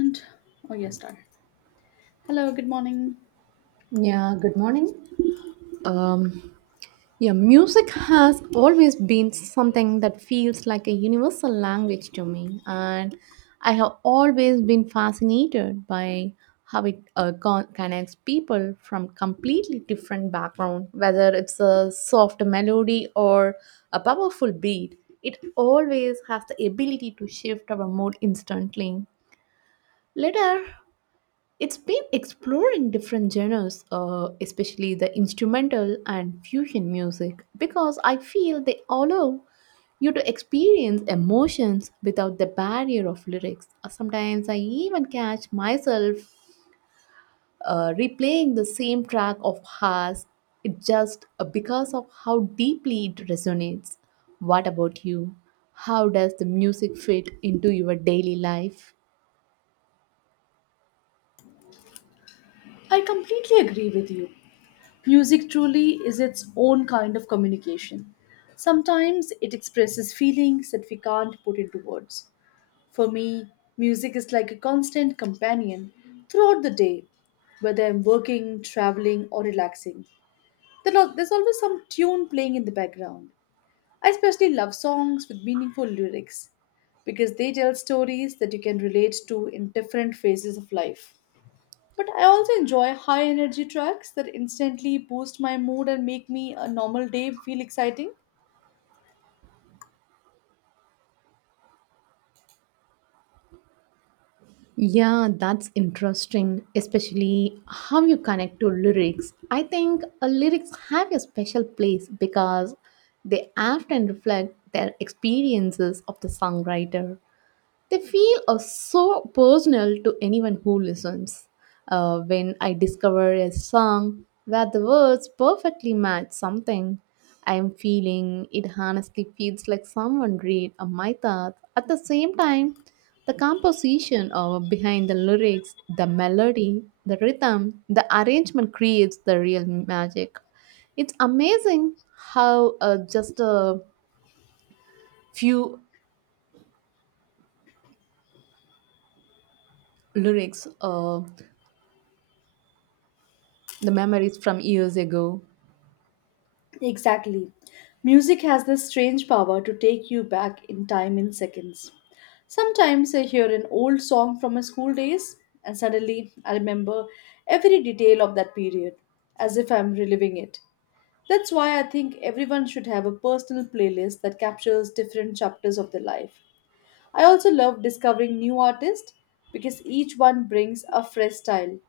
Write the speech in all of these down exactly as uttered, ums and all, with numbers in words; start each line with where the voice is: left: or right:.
left: And oh yes, started. Hello, good morning.
right: Yeah, good morning. Um, yeah, music has always been something that feels like a universal language to me, and I have always been fascinated by how it uh, con- connects people from completely different background, whether it's a soft melody or a powerful beat. It always has the ability to shift our mood instantly. Later, it's been exploring different genres, uh, especially the instrumental and fusion music, because I feel they allow you to experience emotions without the barrier of lyrics. Uh, Sometimes I even catch myself uh, replaying the same track of Haas, it just uh, because of how deeply it resonates. What about you? How does the music fit into your daily life?
left: I completely agree with you. Music truly is its own kind of communication. Sometimes it expresses feelings that we can't put into words. For me, music is like a constant companion throughout the day, whether I'm working, traveling, or relaxing. There al- There's always some tune playing in the background. I especially love songs with meaningful lyrics because they tell stories that you can relate to in different phases of life. But I also enjoy high energy tracks that instantly boost my mood and make me a normal day feel exciting.
right: Yeah, that's interesting, especially how you connect to lyrics. I think uh, lyrics have a special place because they often reflect their experiences of the songwriter. They feel uh, so personal to anyone who listens. Uh, when I discover a song where the words perfectly match something I am feeling, it honestly feels like someone read uh, my thoughts. At the same time, the composition uh, behind the lyrics, the melody, the rhythm, the arrangement creates the real magic. It's amazing how uh, just a few lyrics uh, the memories from years ago.
left: Exactly. Music has this strange power to take you back in time in seconds. Sometimes I hear an old song from my school days and suddenly I remember every detail of that period as if I'm reliving it. That's why I think everyone should have a personal playlist that captures different chapters of their life. I also love discovering new artists because each one brings a fresh style,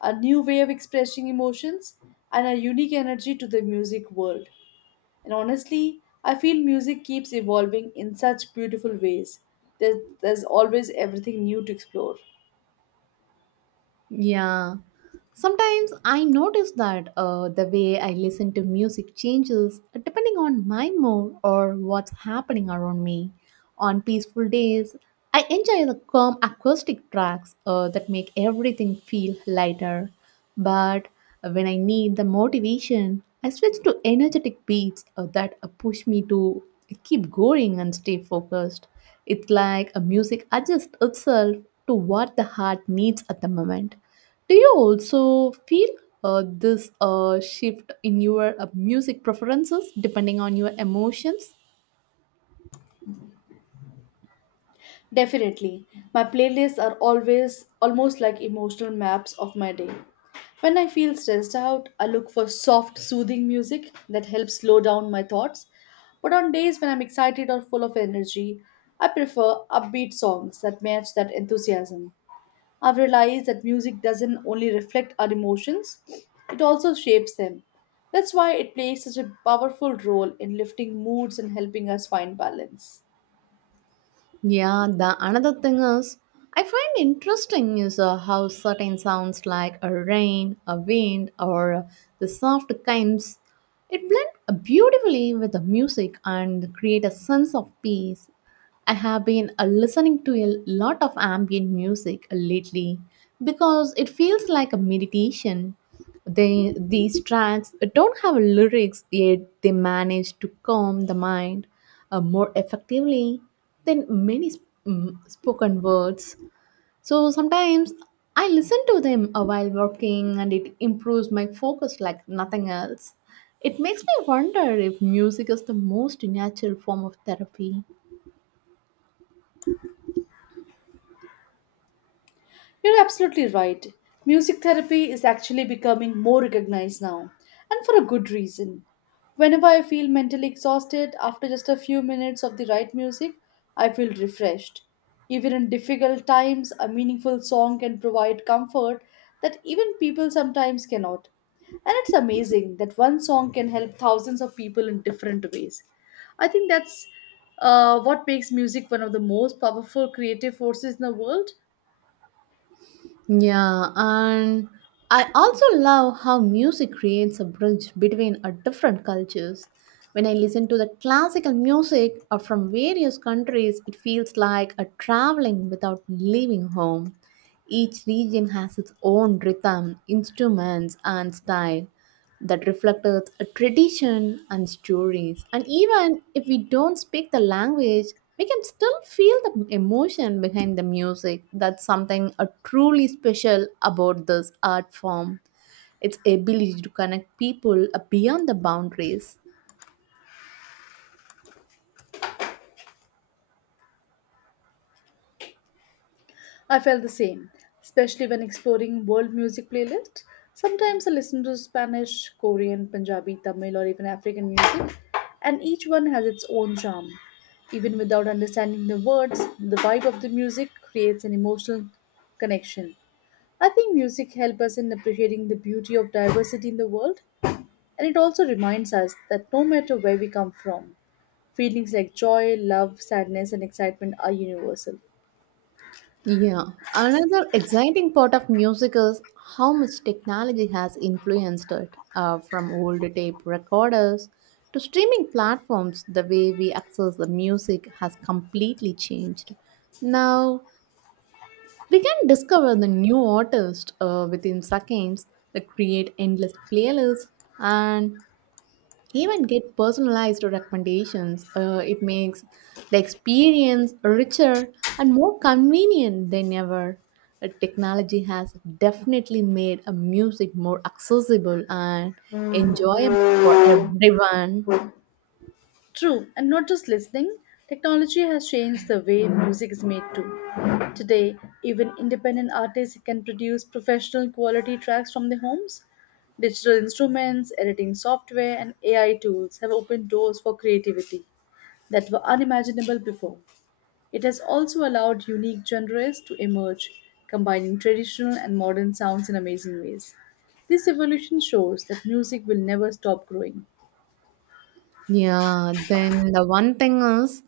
left: a new way of expressing emotions, and a unique energy to the music world. And honestly, I feel music keeps evolving in such beautiful ways. There's, there's always everything new to explore.
right: Yeah. Sometimes I notice that uh, the way I listen to music changes uh, depending on my mood or what's happening around me. On peaceful days, I enjoy the calm acoustic tracks uh, that make everything feel lighter. But when I need the motivation, I switch to energetic beats uh, that uh, push me to keep going and stay focused. It's like a music adjusts itself to what the heart needs at the moment. Do you also feel uh, this uh, shift in your uh, music preferences depending on your emotions?
left: Definitely. My playlists are always almost like emotional maps of my day. When I feel stressed out, I look for soft, soothing music that helps slow down my thoughts. But on days when I'm excited or full of energy, I prefer upbeat songs that match that enthusiasm. I've realized that music doesn't only reflect our emotions, it also shapes them. That's why it plays such a powerful role in lifting moods and helping us find balance.
right: Yeah, the another thing is I find interesting is uh, how certain sounds like a rain, a wind, or uh, the soft kinds it blend beautifully with the music and create a sense of peace. I have been uh, listening to a lot of ambient music lately because it feels like a meditation. They, these tracks don't have lyrics, yet they manage to calm the mind uh, more effectively than many sp- mm, spoken words. So sometimes I listen to them uh, while working and it improves my focus like nothing else. It makes me wonder if music is the most natural form of therapy.
left: You're absolutely right. Music therapy is actually becoming more recognized now, and for a good reason. Whenever I feel mentally exhausted, after just a few minutes of the right music, I feel refreshed. Even in difficult times, a meaningful song can provide comfort that even people sometimes cannot. And it's amazing that one song can help thousands of people in different ways. I think that's uh, what makes music one of the most powerful creative forces in the world.
right: Yeah, and I also love how music creates a bridge between our different cultures. When I listen to the classical music or from various countries, it feels like a traveling without leaving home. Each region has its own rhythm, instruments, and style that reflected a tradition and stories. And even if we don't speak the language, we can still feel the emotion behind the music. That's something uh, truly special about this art form. Its ability to connect people uh, beyond the boundaries.
left: I felt the same, especially when exploring world music playlists. Sometimes I listen to Spanish, Korean, Punjabi, Tamil, or even African music, and each one has its own charm. Even without understanding the words, the vibe of the music creates an emotional connection. I think music helps us in appreciating the beauty of diversity in the world, and it also reminds us that no matter where we come from, feelings like joy, love, sadness, and excitement are universal.
right: Yeah, another exciting part of music is how much technology has influenced it, uh, from old tape recorders to streaming platforms. The way we access the music has completely changed. Now we can discover the new artist uh, within seconds, uh, create endless playlists, and even get personalized recommendations. Uh, it makes the experience richer and more convenient than ever. Uh, Technology has definitely made a music more accessible and enjoyable for everyone.
left: True, and not just listening, technology has changed the way music is made too. Today, even independent artists can produce professional quality tracks from their homes. Digital instruments, editing software, and A I tools have opened doors for creativity that were unimaginable before. It has also allowed unique genres to emerge, combining traditional and modern sounds in amazing ways. This evolution shows that music will never stop growing.
right: Yeah, then the one thing is,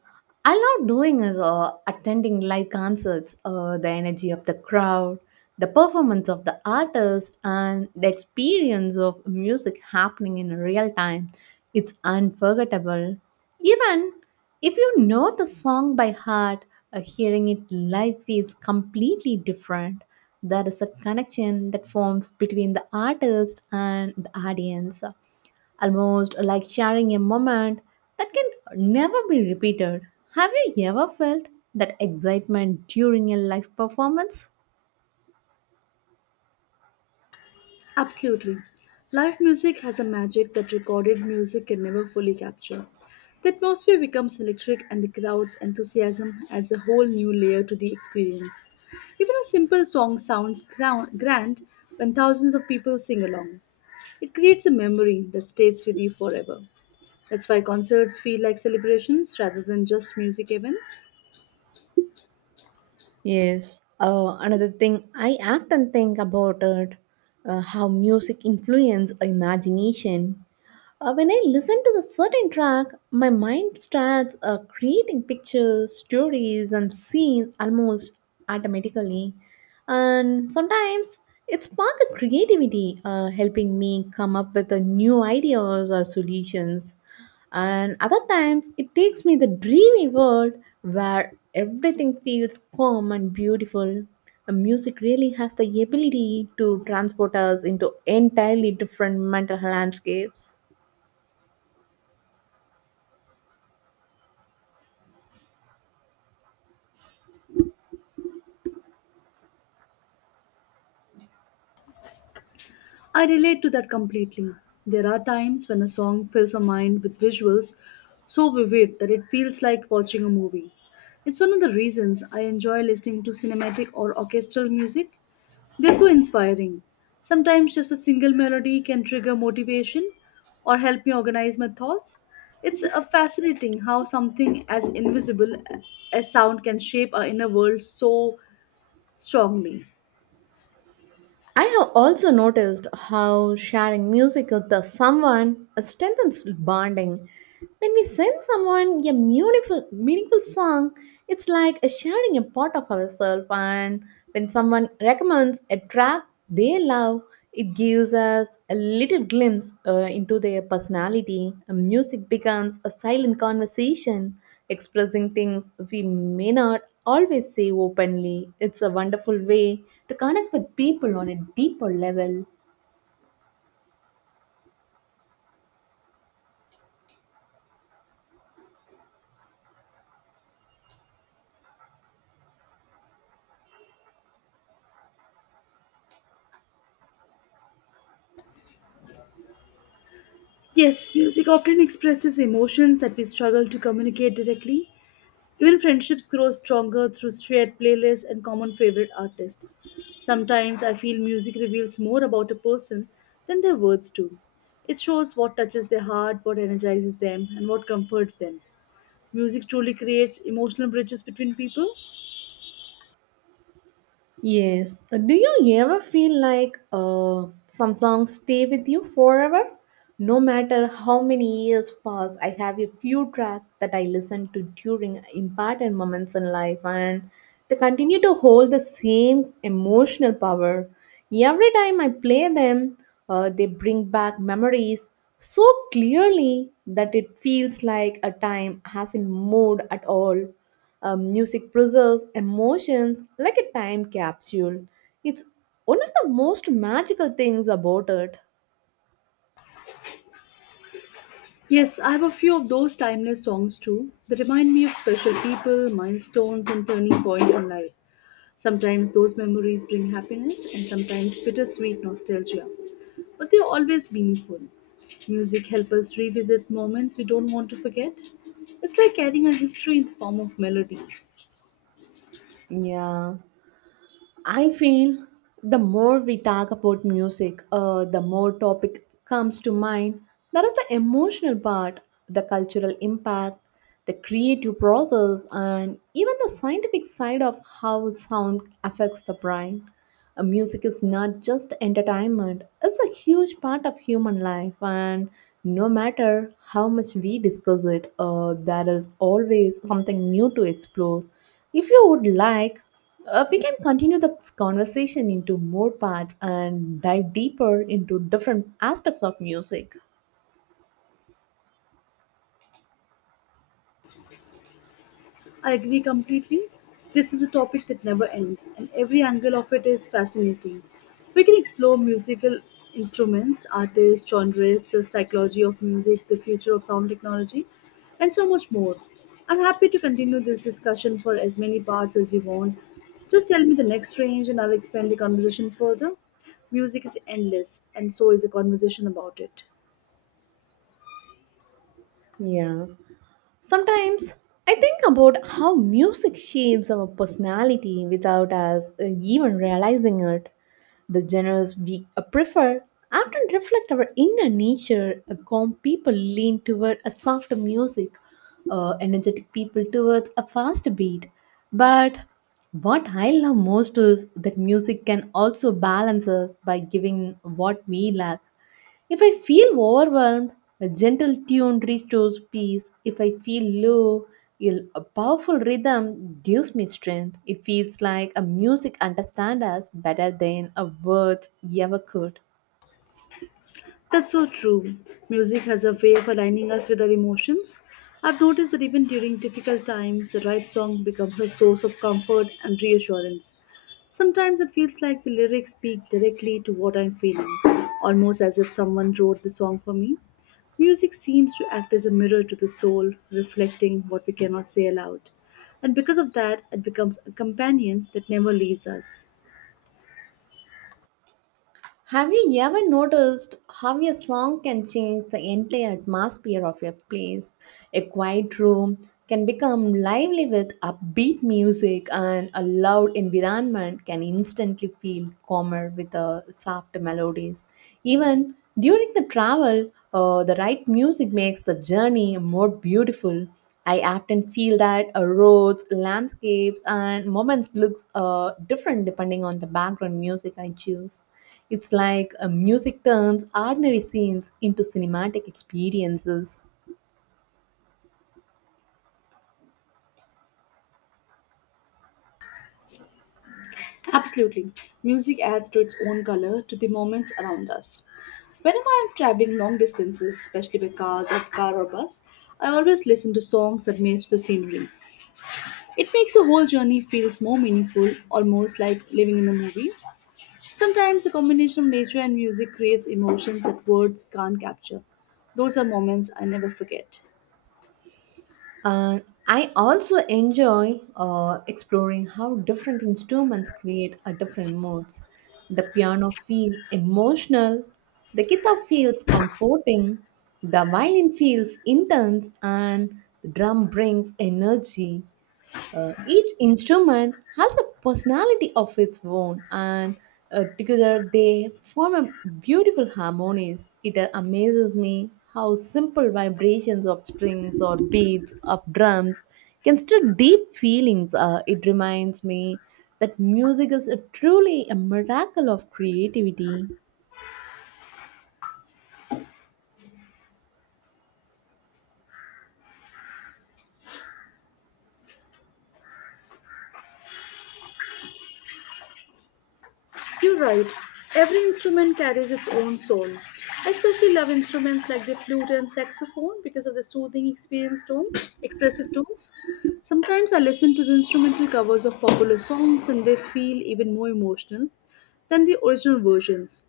right: I love doing is uh, attending live concerts, uh, the energy of the crowd, the performance of the artist, and the experience of music happening in real time. It's unforgettable. Even if you know the song by heart, uh, hearing it live feels completely different. There is a connection that forms between the artist and the audience almost like sharing a moment that can never be repeated. Have you ever felt that excitement during a live performance?
left: Absolutely. Live music has a magic that recorded music can never fully capture. The atmosphere becomes electric and the crowd's enthusiasm adds a whole new layer to the experience. Even a simple song sounds grou- grand when thousands of people sing along. It creates a memory that stays with you forever. That's why concerts feel like celebrations rather than just music events.
right: Yes. Uh, another thing I often think about it, uh, how music influences imagination. Uh, when I listen to the certain track, my mind starts uh, creating pictures, stories, and scenes almost automatically. And sometimes it sparks creativity, uh, helping me come up with uh, new ideas or solutions and other times it takes me the dreamy world where everything feels calm and beautiful. The music really has the ability to transport us into entirely different mental landscapes.
left: I relate to that completely. There are times when a song fills a mind with visuals so vivid that it feels like watching a movie. It's one of the reasons I enjoy listening to cinematic or orchestral music. They're so inspiring. Sometimes just a single melody can trigger motivation or help me organize my thoughts. It's uh, fascinating how something as invisible as sound can shape our inner world so strongly.
right: I have also noticed how sharing music with the someone strengthens bonding. When we send someone a meaningful, meaningful song, it's like sharing a part of ourselves. And when someone recommends a track they love, it gives us a little glimpse uh, into their personality. And music becomes a silent conversation expressing things we may not always say openly. It's a wonderful way to connect with people on a deeper level.
left: Yes, music often expresses emotions that we struggle to communicate directly. Even friendships grow stronger through shared playlists and common favorite artists. Sometimes I feel music reveals more about a person than their words do. It shows what touches their heart, what energizes them, and what comforts them. Music truly creates emotional bridges between people.
right: Yes. Uh, Do you ever feel like uh, some songs stay with you forever? No matter how many years pass, I have a few tracks that I listen to during important moments in life and they continue to hold the same emotional power. Every time I play them, uh, they bring back memories so clearly that it feels like a time hasn't moved at all. Um, music preserves emotions like a time capsule. It's one of the most magical things about it.
left: Yes, I have a few of those timeless songs too that remind me of special people, milestones, and turning points in life. Sometimes those memories bring happiness and sometimes bittersweet nostalgia, but they are always meaningful. Music helps us revisit moments we don't want to forget. It's like carrying a history in the form of melodies.
right: Yeah, I feel the more we talk about music, uh, the more topic comes to mind. That is the emotional part, the cultural impact, the creative process, and even the scientific side of how sound affects the brain. Uh, Music is not just entertainment, it's a huge part of human life, and no matter how much we discuss it, uh, there is always something new to explore. If you would like, uh, we can continue this conversation into more parts and dive deeper into different aspects of music.
left: I agree completely. This is a topic that never ends, and every angle of it is fascinating. We can explore musical instruments, artists, genres, the psychology of music, the future of sound technology, and so much more. I'm happy to continue this discussion for as many parts as you want. Just tell me the next range, and I'll expand the conversation further. Music is endless, and so is a conversation about it.
right: Yeah. Sometimes I think about how music shapes our personality without us uh, even realizing it. The genres we uh, prefer often reflect our inner nature. Uh, Calm people lean toward a softer music, uh, energetic people towards a faster beat. But what I love most is that music can also balance us by giving what we lack. If I feel overwhelmed, a gentle tune restores peace. If I feel low, il- a powerful rhythm gives me strength. It feels like a music understands us better than a words ever could.
left: That's so true. Music has a way of aligning us with our emotions. I've noticed that even during difficult times, the right song becomes a source of comfort and reassurance. Sometimes it feels like the lyrics speak directly to what I'm feeling, almost as if someone wrote the song for me. Music seems to act as a mirror to the soul, reflecting what we cannot say aloud. And because of that, it becomes a companion that never leaves us.
right: Have you ever noticed how a song can change the entire atmosphere of a place? A quiet room can become lively with upbeat music, and a loud environment can instantly feel calmer with the soft melodies. Even during the travel, uh, the right music makes the journey more beautiful. I often feel that uh, roads, landscapes, and moments looks uh, different depending on the background music I choose. It's like a music turns ordinary scenes into cinematic experiences.
left: Absolutely. Music adds to its own color to the moments around us. Whenever I'm traveling long distances, especially by cars or car or bus, I always listen to songs that match the scenery. It makes the whole journey feels more meaningful, almost like living in a movie. Sometimes a combination of nature and music creates emotions that words can't capture. Those are moments I never forget.
right: And I also enjoy uh, exploring how different instruments create a different moods. The piano feels emotional, the guitar feels comforting, the violin feels intense, and the drum brings energy. Uh, each instrument has a personality of its own, and uh, together they form a beautiful harmonies. It uh, amazes me how simple vibrations of strings or beats of drums can stir deep feelings. Uh, it reminds me that music is a truly a miracle of creativity.
left: You're right. Every instrument carries its own soul. I especially love instruments like the flute and saxophone because of the soothing experience tones, expressive tones. Sometimes I listen to the instrumental covers of popular songs and they feel even more emotional than the original versions.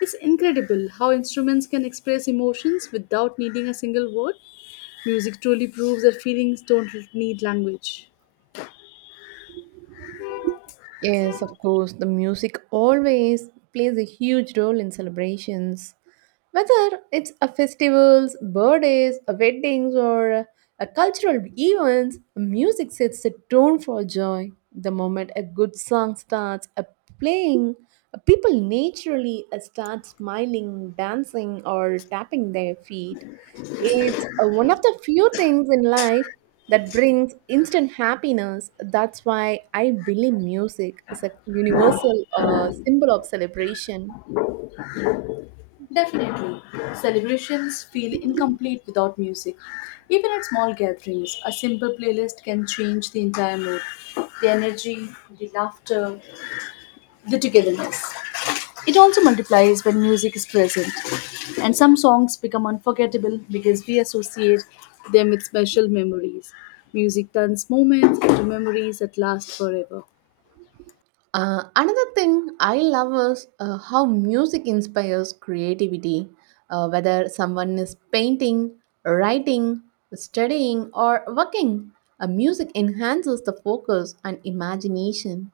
left: It's incredible how instruments can express emotions without needing a single word. Music truly proves that feelings don't need language.
right: Yes, of course, the music always plays a huge role in celebrations. Whether it's a festivals, birthdays, a weddings, or a cultural events, music sets the tone for joy. The moment a good song starts a playing, people naturally uh, start smiling, dancing, or tapping their feet. It's uh, one of the few things in life that brings instant happiness. That's why I believe music is a universal uh, symbol of celebration.
left: Definitely. Celebrations feel incomplete without music. Even at small gatherings, a simple playlist can change the entire mood, the energy, the laughter, the togetherness. It also multiplies when music is present. And some songs become unforgettable because we associate them with special memories. Music turns moments into memories that last forever.
right: Uh, another thing I love is uh, how music inspires creativity, uh, whether someone is painting, writing, studying, or working. Uh, music enhances the focus and imagination.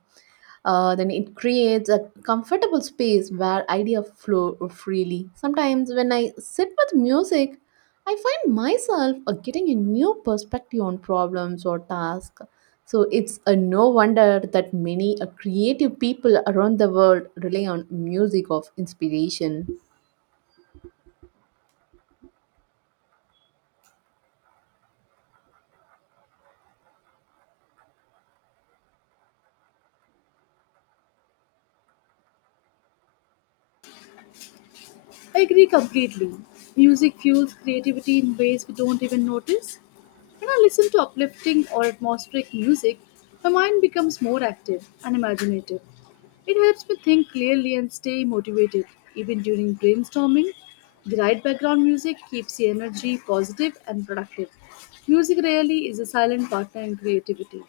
right: Uh, then it creates a comfortable space where ideas flow freely. Sometimes when I sit with music, I find myself uh, getting a new perspective on problems or tasks. So it's a no wonder that many uh, creative people around the world rely on music of inspiration.
left: I agree completely. Music fuels creativity in ways we don't even notice. When I listen to uplifting or atmospheric music, my mind becomes more active and imaginative. It helps me think clearly and stay motivated, even during brainstorming. The right background music keeps the energy positive and productive. Music really is a silent partner in creativity.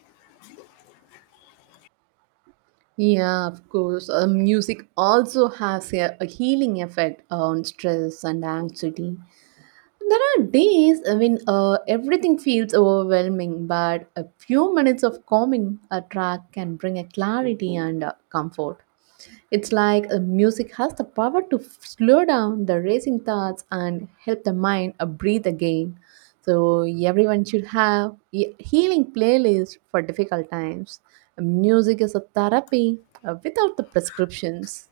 right: Yeah, of course. Uh, music also has a, a healing effect on stress and anxiety. There are days when uh, everything feels overwhelming, but a few minutes of calming a track can bring a clarity and uh, comfort. It's like uh, music has the power to f- slow down the racing thoughts and help the mind uh, breathe again. So everyone should have a healing playlist for difficult times. Music is a therapy uh, without the prescriptions.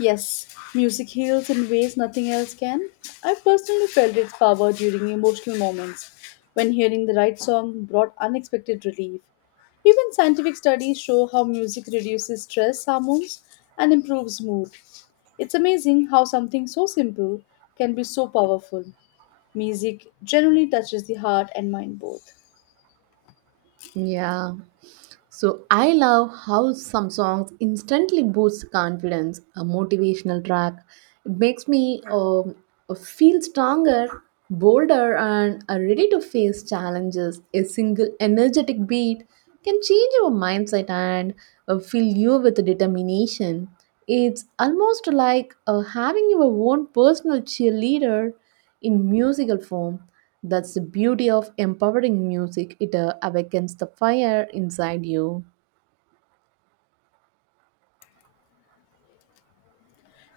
left: Yes, music heals in ways nothing else can. I personally felt its power during emotional moments when hearing the right song brought unexpected relief. Even scientific studies show how music reduces stress hormones and improves mood. It's amazing how something so simple can be so powerful. Music generally touches the heart and mind both.
right: Yeah. So I love how some songs instantly boost confidence. A motivational track, it makes me um, feel stronger, bolder, and uh, ready to face challenges. A single energetic beat can change your mindset and uh, fill you with determination. It's almost like uh, having your own personal cheerleader in musical form. That's the beauty of empowering music, it uh, awakens the fire inside you.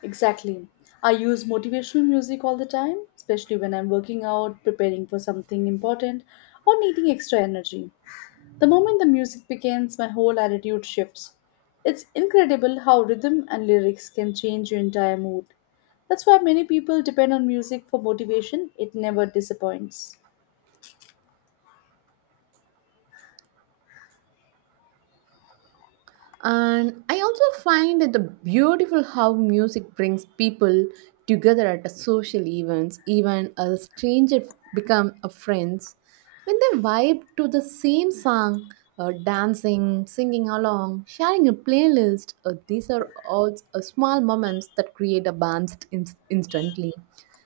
left: Exactly. I use motivational music all the time, especially when I'm working out, preparing for something important, or needing extra energy. The moment the music begins, my whole attitude shifts. It's incredible how rhythm and lyrics can change your entire mood. That's why many people depend on music for motivation, it never disappoints.
right: And I also find it the beautiful how music brings people together at a social events, even a stranger become a friends. When they vibe to the same song, uh, dancing, singing along, sharing a playlist, uh, these are all uh, small moments that create a bond in- instantly.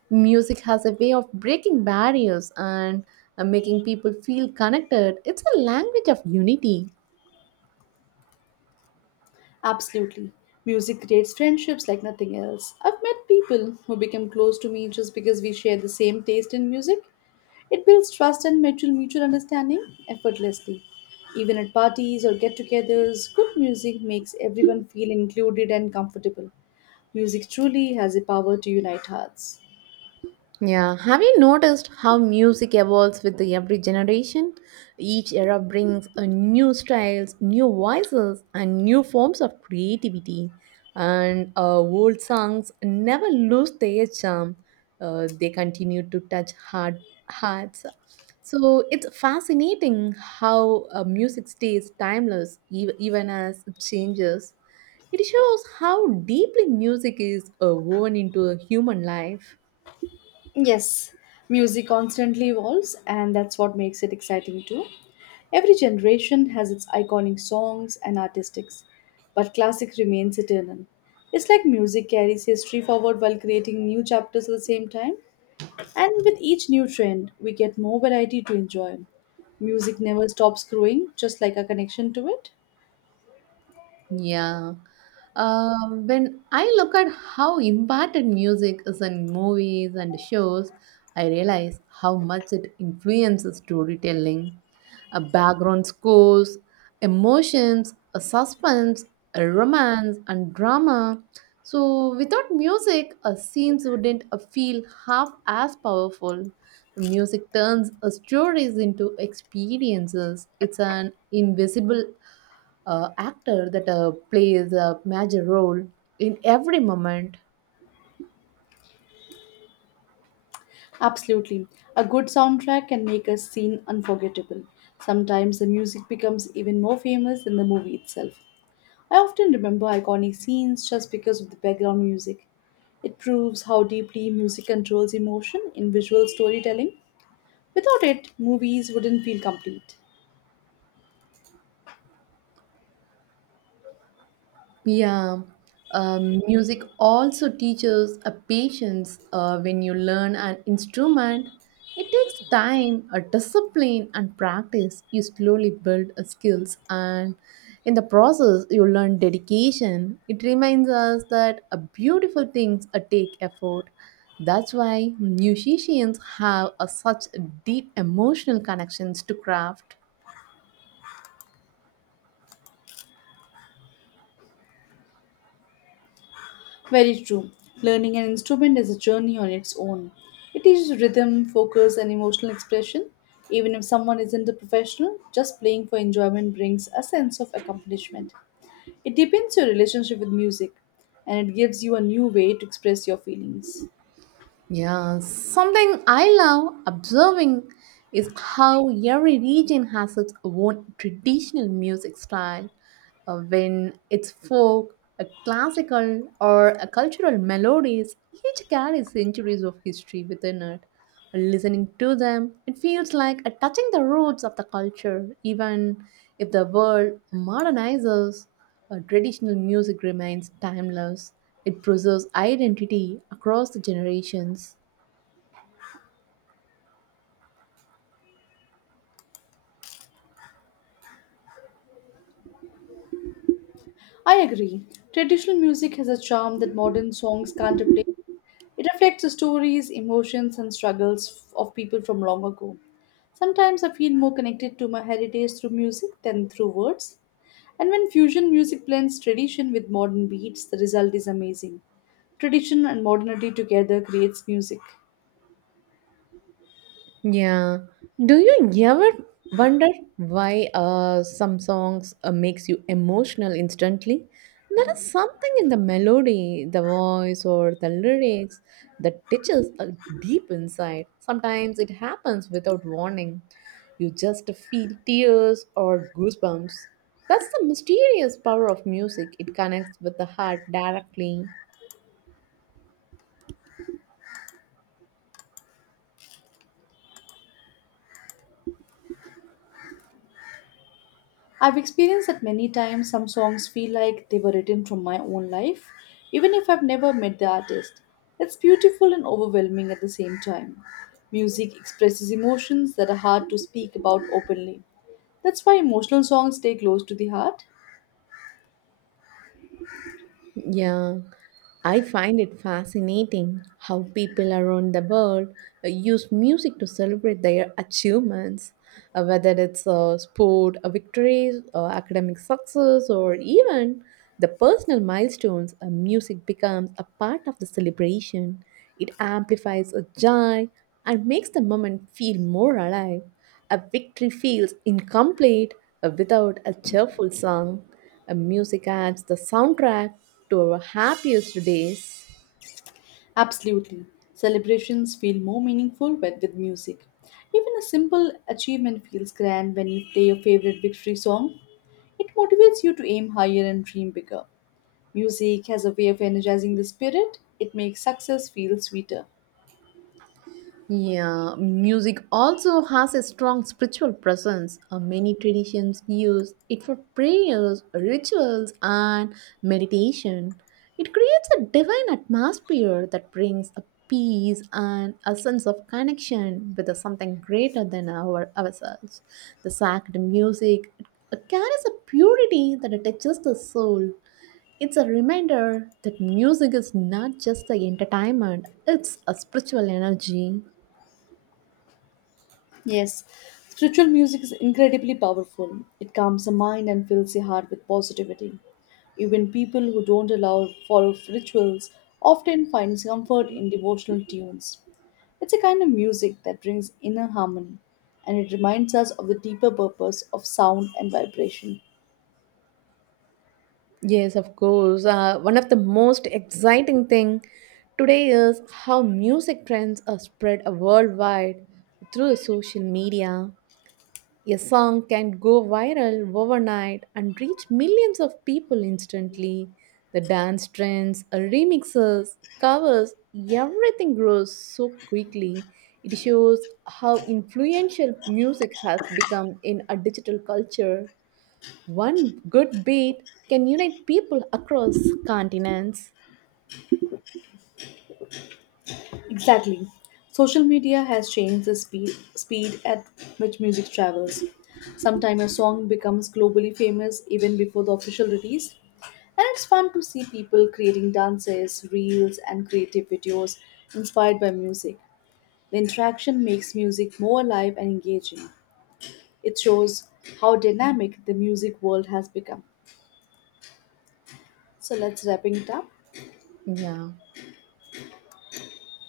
right: Music has a way of breaking barriers and uh, making people feel connected. It's a language of unity.
left: Absolutely. Music creates friendships like nothing else. I've met people who become close to me just because we share the same taste in music. It builds trust and mutual mutual understanding effortlessly. Even at parties or get-togethers, good music makes everyone feel included and comfortable. Music truly has a power to unite hearts.
right: Yeah, have you noticed how music evolves with the every generation? Each era brings a new styles, new voices, and new forms of creativity. And uh, old songs never lose their charm. Uh, they continue to touch heart, hearts. So it's fascinating how uh, music stays timeless ev- even as it changes. It shows how deeply music is uh, woven into a human life.
left: Yes, music constantly evolves, and that's what makes it exciting too. Every generation has its iconic songs and artistics, but classic remains eternal. It's like music carries history forward while creating new chapters at the same time. And with each new trend, we get more variety to enjoy. Music never stops growing, just like our connection to it.
right: Yeah. Um, when I look at how important music is in movies and shows, I realize how much it influences storytelling, a background scores, emotions, a suspense, a romance, and drama. So, without music, a scenes wouldn't uh, feel half as powerful. Music turns uh, stories into experiences. It's an invisible uh, actor that uh, plays a major role in every moment.
left: Absolutely. A good soundtrack can make a scene unforgettable. Sometimes the music becomes even more famous than the movie itself. I often remember iconic scenes just because of the background music. It proves how deeply music controls emotion in visual storytelling. Without it, movies wouldn't feel complete.
right: Yeah, um, music also teaches a patience. Uh, when you learn an instrument, it takes time, a discipline, and practice. You slowly build a skills, and in the process, you learn dedication. It reminds us that a beautiful things a take effort. That's why musicians have a such deep emotional connections to craft.
left: Very true. Learning an instrument is a journey on its own. It teaches rhythm, focus, and emotional expression. Even if someone isn't a professional, just playing for enjoyment brings a sense of accomplishment. It deepens your relationship with music and it gives you a new way to express your feelings.
right: Yeah, something I love observing is how every region has its own traditional music style. Uh, when it's folk, a classical, or a cultural melodies, each carries centuries of history within it. Listening to them, it feels like a touching the roots of the culture, even if the world modernizes. Uh, traditional music remains timeless. It preserves identity across the generations.
left: I agree. Traditional music has a charm that modern songs can't replace. It reflects the stories, emotions, and struggles of people from long ago. Sometimes I feel more connected to my heritage through music than through words. And when fusion music blends tradition with modern beats, the result is amazing. Tradition and modernity together creates music.
right: Yeah. Do you ever wonder why uh, some songs uh, makes you emotional instantly? There is something in the melody, the voice, or the lyrics that touches uh, deep inside. Sometimes it happens without warning. You just feel tears or goosebumps. That's the mysterious power of music. It connects with the heart directly.
left: I've experienced that many times. Some songs feel like they were written from my own life, even if I've never met the artist. It's beautiful and overwhelming at the same time. Music expresses emotions that are hard to speak about openly. That's why emotional songs stay close to the heart.
right: Yeah, I find it fascinating how people around the world uh, use music to celebrate their achievements, uh, whether it's uh, sport uh, victories, or academic success, or even the personal milestones. Uh, music becomes a part of the celebration. It amplifies a joy and makes the moment feel more alive. A victory feels incomplete uh, without a cheerful song. And music adds the soundtrack to our happiest days.
left: Absolutely. Celebrations feel more meaningful when with music. Even a simple achievement feels grand when you play your favorite victory song. It motivates you to aim higher and dream bigger. Music has a way of energizing the spirit, it makes success feel sweeter.
right: Yeah, music also has a strong spiritual presence. Uh, many traditions use it for prayers, rituals, and meditation. It creates a divine atmosphere that brings a peace and a sense of connection with something greater than our ourselves. The sacred music carries a purity that touches the soul. It's a reminder that music is not just the entertainment, it's a spiritual energy.
left: Yes, spiritual music is incredibly powerful. It calms the mind and fills the heart with positivity. Even people who don't allow follow rituals often find comfort in devotional tunes. It's a kind of music that brings inner harmony and it reminds us of the deeper purpose of sound and vibration.
right: Yes, of course. Uh, one of the most exciting thing today is how music trends are spread worldwide through social media. A song can go viral overnight and reach millions of people instantly. The dance trends, uh, remixes, covers, everything grows so quickly. It shows how influential music has become in a digital culture. One good beat can unite people across continents.
left: Exactly. Social media has changed the speed, speed at which music travels. Sometimes a song becomes globally famous even before the official release, and it's fun to see people creating dances, reels, and creative videos inspired by music. The interaction makes music more alive and engaging. It shows how dynamic the music world has become. So let's wrapping it up.
right: Yeah.